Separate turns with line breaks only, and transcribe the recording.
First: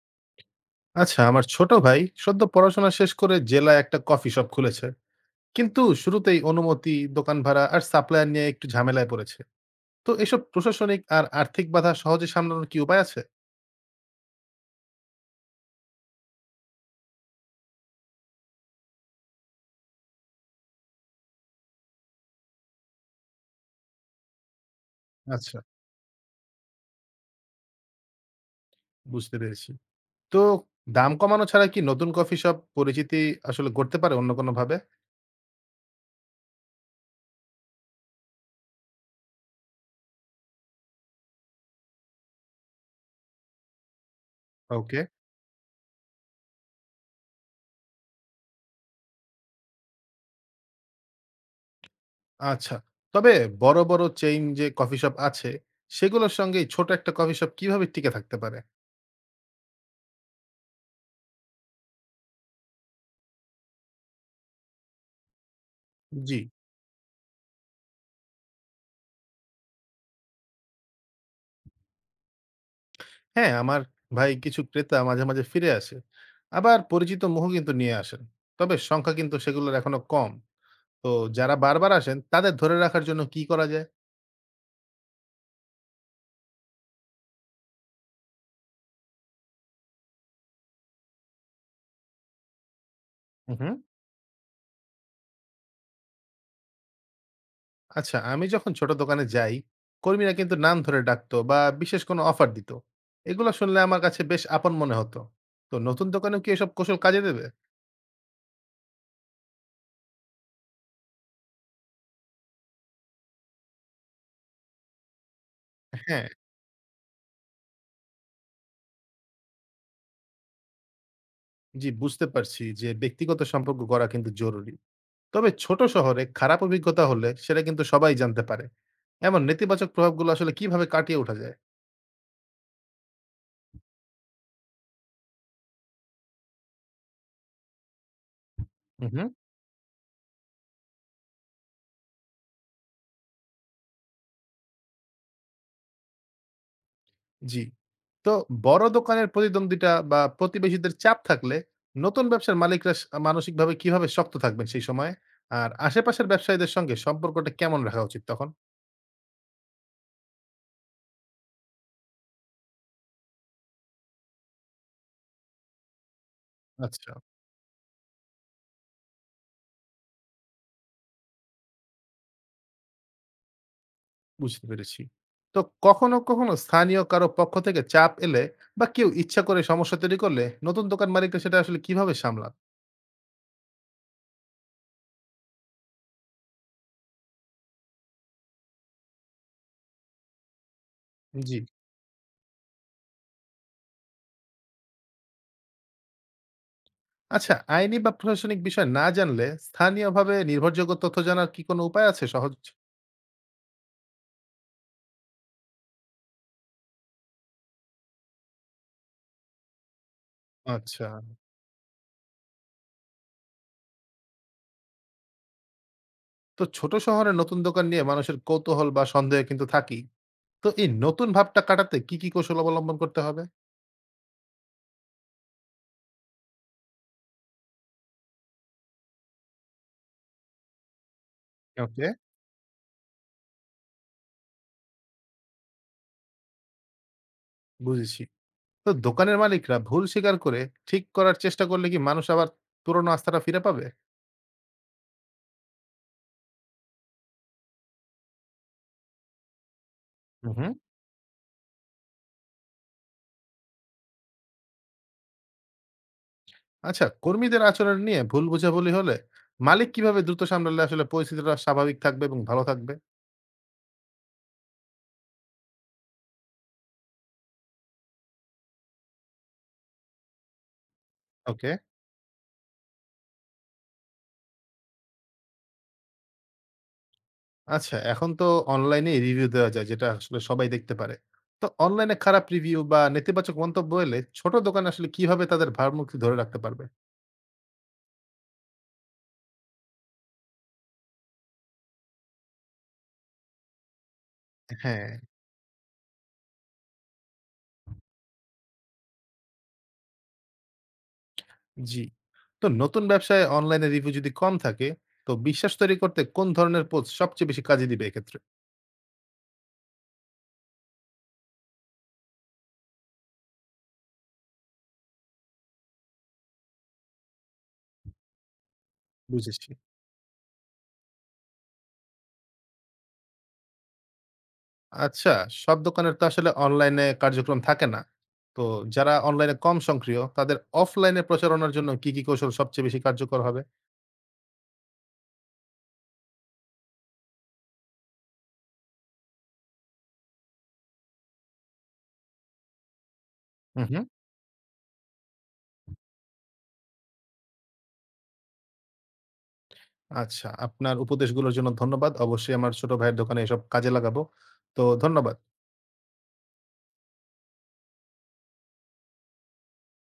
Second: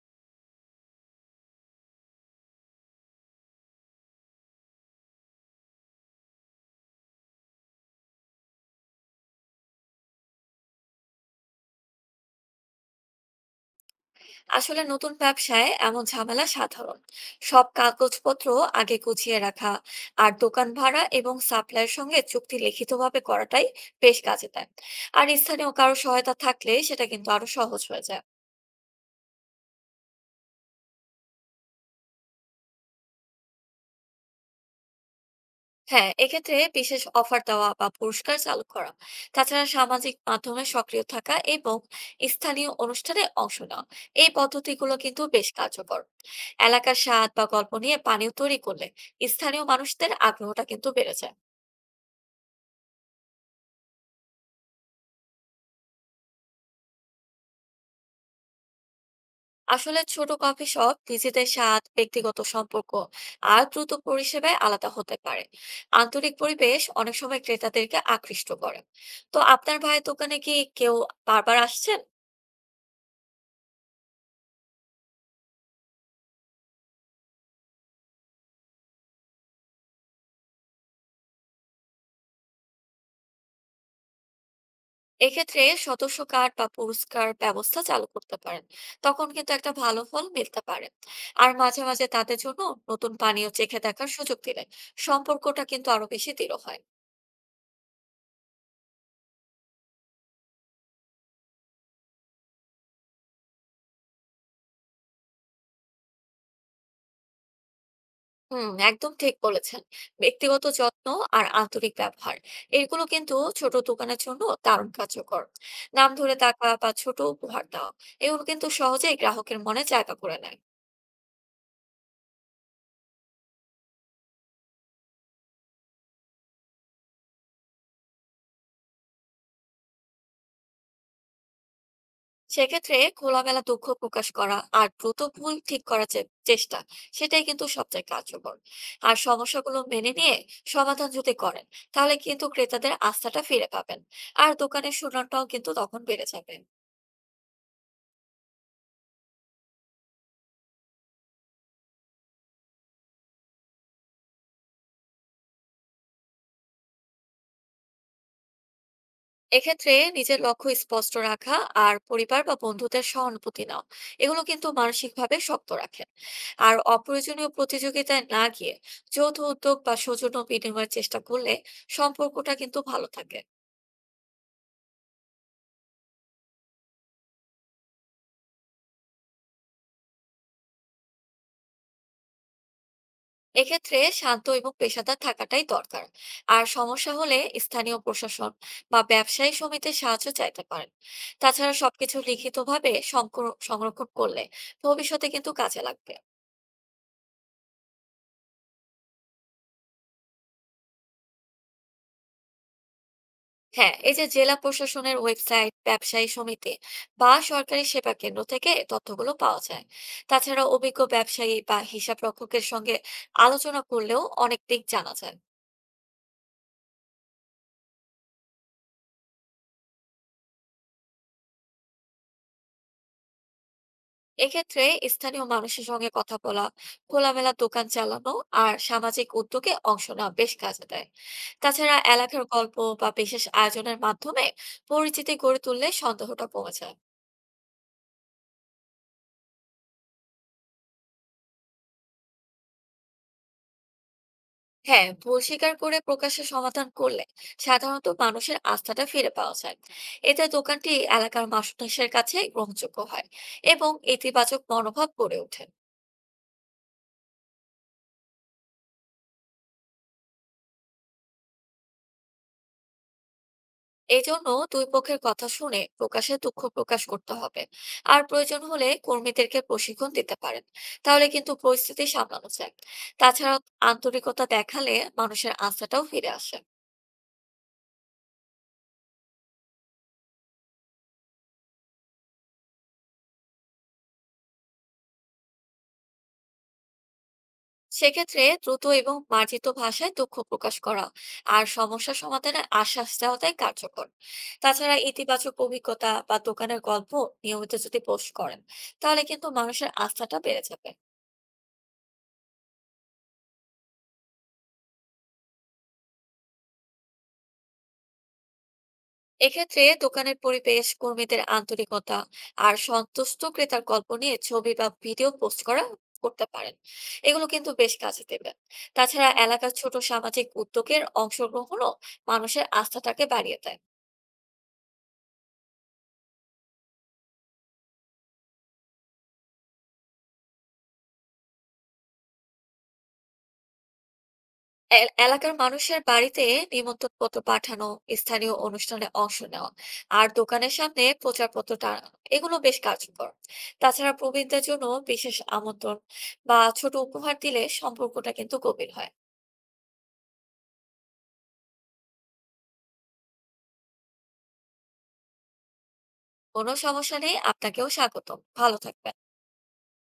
আচ্ছা, আমার ছোট ভাই সদ্য পড়াশোনা শেষ করে জেলায় একটা কফি শপ খুলেছে। কিন্তু শুরুতেই অনুমতি, দোকান ভাড়া আর সাপ্লায়ার নিয়ে একটু ঝামেলায় পড়েছে। তো এসব প্রশাসনিক আর আর্থিক বাধা সহজে সামলানোর কি উপায় আছে?
আসলে নতুন ব্যবসায় এমন ঝামেলা সাধারণ। সব কাগজপত্র আগে গুছিয়ে রাখা আর দোকান ভাড়া এবং সাপ্লায়ের সঙ্গে চুক্তি লিখিতভাবে করাটাই বেশ কাজে দেয়। আর
আচ্ছা,
স্থানীয় কারো সহায়তা থাকলে সেটা কিন্তু আরো সহজ হয়ে যায়।
বুঝতে পেরেছি। তো দাম কমানো ছাড়া কি নতুন কফি শপ পরিচিতি আসলে করতে পারে অন্য কোনো ভাবে?
হ্যাঁ, এক্ষেত্রে বিশেষ অফার দেওয়া বা পুরস্কার চালু করা, তাছাড়া সামাজিক মাধ্যমে সক্রিয় থাকা এবং স্থানীয় অনুষ্ঠানে অংশ নেওয়া, এই পদ্ধতিগুলো
ওকে।
কিন্তু বেশ কার্যকর। এলাকার স্বাদ বা গল্প নিয়ে পানীয় তৈরি করলে স্থানীয় মানুষদের আগ্রহটা কিন্তু বেড়ে যায়।
আচ্ছা, তবে বড় বড় চেইন যে কফি শপ আছে, সেগুলোর সঙ্গে ছোট একটা কফি শপ কিভাবে টিকে থাকতে পারে?
আসলে ছোট কফি শপ নিজেদের স্বাদ, ব্যক্তিগত সম্পর্ক আর দ্রুত পরিষেবায় আলাদা হতে পারে। আন্তরিক
জি।
পরিবেশ অনেক সময় ক্রেতাদেরকে আকৃষ্ট করে। তো আপনার ভাইয়ের দোকানে কি কেউ বারবার আসছেন?
হ্যাঁ, আমার ভাই কিছু ক্রেতা মাঝে মাঝে ফিরে আসে। আবার পরিচিত মুখও কিন্তু নিয়ে আসেন। তবে সংখ্যা কিন্তু সেগুলোর এখনো কম। তো যারা বারবার আসেন তাদের ধরে রাখার জন্য কি করা যায়?
এক্ষেত্রে সদস্য কার্ড বা পুরস্কার ব্যবস্থা চালু করতে পারেন, তখন কিন্তু একটা ভালো ফল মিলতে পারে। আর মাঝে মাঝে তাদের জন্য নতুন পানীয়
হুম, হুম।
চেখে দেখার সুযোগ দিলে সম্পর্কটা কিন্তু আরো বেশি দৃঢ় হয়।
আচ্ছা, আমি যখন ছোট দোকানে যাই, কর্মীরা কিন্তু নাম ধরে ডাকতো বা বিশেষ কোনো অফার দিত। এগুলো শুনলে আমার কাছে বেশ আপন মনে হতো। তো নতুন দোকানেও কি এসব কৌশল কাজে দেবে?
হুম, একদম ঠিক বলেছেন। ব্যক্তিগত যত্ন আর আন্তরিক ব্যবহার, এগুলো কিন্তু ছোট দোকানের জন্য দারুণ কার্যকর। নাম
হ্যাঁ,
ধরে টাকা বা ছোট উপহার দেওয়া, এগুলো কিন্তু সহজেই গ্রাহকের মনে জায়গা করে নেয়।
জি, বুঝতে পারছি যে ব্যক্তিগত সম্পর্ক গড়া কিন্তু জরুরি। তবে ছোট শহরে খারাপ অভিজ্ঞতা হলে সেটা কিন্তু সবাই জানতে পারে। এমন নেতিবাচক প্রভাবগুলো আসলে কিভাবে কাটিয়ে ওঠা যায়?
সেক্ষেত্রে খোলামেলা দুঃখ প্রকাশ করা আর দ্রুত ভুল ঠিক করার যে চেষ্টা, সেটাই কিন্তু সবচেয়ে কার্যকর।
হুম,
আর
হুম।
সমস্যাগুলো মেনে নিয়ে সমাধান যদি করেন, তাহলে কিন্তু ক্রেতাদের আস্থাটা ফিরে পাবেন আর দোকানের সুনামটাও কিন্তু তখন বেড়ে যাবে।
জি। তো বড় দোকানের প্রতিদ্বন্দ্বিতা বা প্রতিবেশীদের চাপ থাকলে নতুন ব্যবসার মালিকরা মানসিকভাবে কিভাবে শক্ত থাকবেন সেই সময়ে? আর আশেপাশের ব্যবসায়ীদের সঙ্গে সম্পর্কটা কেমন রাখা উচিত তখন?
এক্ষেত্রে নিজের লক্ষ্য স্পষ্ট রাখা আর পরিবার বা বন্ধুদের সহানুভূতি নাও, এগুলো কিন্তু মানসিকভাবে শক্ত রাখে। আর
আচ্ছা,
অপ্রয়োজনীয় প্রতিযোগিতায় না গিয়ে যৌথ উদ্যোগ বা সৌজন্য বিনিময়ের চেষ্টা করলে সম্পর্কটা কিন্তু ভালো থাকে।
বুঝতে পেরেছি। তো কখনো কখনো স্থানীয় কারো পক্ষ থেকে চাপ এলে বা কেউ ইচ্ছা করে সমস্যা তৈরি করলে নতুন দোকান মালিকরা সেটা আসলে কিভাবে সামলান?
এক্ষেত্রে শান্ত এবং পেশাদার থাকাটাই দরকার। আর সমস্যা হলে স্থানীয় প্রশাসন বা ব্যবসায়ী সমিতির সাহায্য চাইতে পারেন।
জি।
তাছাড়া সবকিছু লিখিতভাবে সংরক্ষণ করলে ভবিষ্যতে কিন্তু কাজে লাগবে।
আচ্ছা, আইনি বা প্রশাসনিক বিষয় না জানলে স্থানীয়ভাবে নির্ভরযোগ্য তথ্য জানার কি কোনো উপায় আছে সহজ?
হ্যাঁ, এই যে জেলা প্রশাসনের ওয়েবসাইট, ব্যবসায়ী সমিতি বা সরকারি সেবা কেন্দ্র থেকে তথ্যগুলো পাওয়া যায়। তাছাড়া অভিজ্ঞ
আচ্ছা।
ব্যবসায়ী বা হিসাব রক্ষকের সঙ্গে আলোচনা করলেও অনেক দিক জানা যায়।
তো ছোট শহরে নতুন দোকান নিয়ে মানুষের কৌতূহল বা সন্দেহে কিন্তু থাকেই। তো এই নতুন ভাবটা কাটাতে কি কি কৌশল অবলম্বন করতে হবে?
এক্ষেত্রে স্থানীয় মানুষের সঙ্গে কথা বলা, খোলামেলা দোকান চালানো আর সামাজিক উদ্যোগে অংশ নেওয়া বেশ কাজে দেয়। তাছাড়া
ওকে।
এলাকার গল্প বা বিশেষ আয়োজনের মাধ্যমে পরিচিতি গড়ে তুললে সন্দেহটা কমে যায়।
বুঝেছি। তো দোকানের মালিকরা ভুল স্বীকার করে ঠিক করার চেষ্টা করলে কি মানুষ আবার পুরনো আস্থাটা ফিরে পাবে?
হ্যাঁ, ভুল স্বীকার করে প্রকাশ্যে সমাধান করলে সাধারণত মানুষের আস্থাটা ফিরে পাওয়া যায়। এতে
হুম।
দোকানটি এলাকার মানুষের কাছে গ্রহণযোগ্য হয় এবং ইতিবাচক মনোভাব গড়ে ওঠে।
আচ্ছা, কর্মীদের আচরণ নিয়ে ভুল বোঝাবুলি হলে মালিক কিভাবে দ্রুত সামলালে আসলে পরিস্থিতিটা স্বাভাবিক থাকবে এবং ভালো থাকবে?
এই জন্য দুই পক্ষের কথা শুনে প্রকাশ্যে দুঃখ প্রকাশ করতে হবে। আর প্রয়োজন হলে কর্মীদেরকে প্রশিক্ষণ দিতে পারেন, তাহলে কিন্তু
ওকে।
পরিস্থিতি সামলানো যায়। তাছাড়া আন্তরিকতা দেখালে মানুষের আস্থাটাও ফিরে আসে।
আচ্ছা, এখন তো অনলাইনে রিভিউ দেওয়া যায় যেটা আসলে সবাই দেখতে পারে। তো অনলাইনে খারাপ রিভিউ বা নেতিবাচক মন্তব্য এলে ছোট দোকান আসলে কিভাবে তাদের ভারমুক্তি ধরে রাখতে পারবে?
সেক্ষেত্রে দ্রুত এবং মার্জিত ভাষায় দুঃখ প্রকাশ করা আর সমস্যা সমাধানের আশ্বাস দেওয়াটাই কার্যকর। তাছাড়া
হ্যাঁ।
ইতিবাচক অভিজ্ঞতা বা দোকানের গল্প নিয়মিত যদি পোস্ট করেন, তাহলে কিন্তু মানুষের আস্থাটা বেড়ে যাবে।
জি। তো নতুন ব্যবসায় অনলাইনে রিভিউ যদি কম থাকে তো বিশ্বাস তৈরি করতে কোন ধরনের পোস্ট সবচেয়ে বেশি কাজে দিবে এক্ষেত্রে?
এক্ষেত্রে দোকানের পরিবেশ, কর্মীদের আন্তরিকতা আর সন্তুষ্ট ক্রেতার গল্প নিয়ে ছবি বা ভিডিও পোস্ট করা করতে পারেন, এগুলো কিন্তু বেশ কাজে দেবে। তাছাড়া
বুঝেছি।
এলাকার ছোট সামাজিক উদ্যোগের অংশগ্রহণও মানুষের আস্থাটাকে বাড়িয়ে দেয়।
আচ্ছা, সব দোকানের তো আসলে অনলাইনে কার্যক্রম থাকে না। তো যারা অনলাইনে কম সক্রিয় তাদের অফলাইনে প্রচারণার জন্য কি কি কৌশল সবচেয়ে বেশি কার্যকর হবে?
এলাকার মানুষের বাড়িতে নিমন্ত্রণপত্র পাঠানো, স্থানীয় অনুষ্ঠানে অংশ নেওয়া আর দোকানের সামনে প্রচারপত্র টানানো, এগুলো বেশ কার্যকর।
হুম, হুম।
তাছাড়া প্রবীণদের জন্য বিশেষ আমন্ত্রণ বা ছোট উপহার দিলে সম্পর্কটা কিন্তু গভীর হয়।
আচ্ছা, আপনার উপদেশগুলোর জন্য ধন্যবাদ। অবশ্যই আমার ছোট ভাইয়ের দোকানে এসব কাজে লাগাবো। তো ধন্যবাদ।
কোনো সমস্যা নেই, আপনাকেও স্বাগতম। ভালো থাকবেন।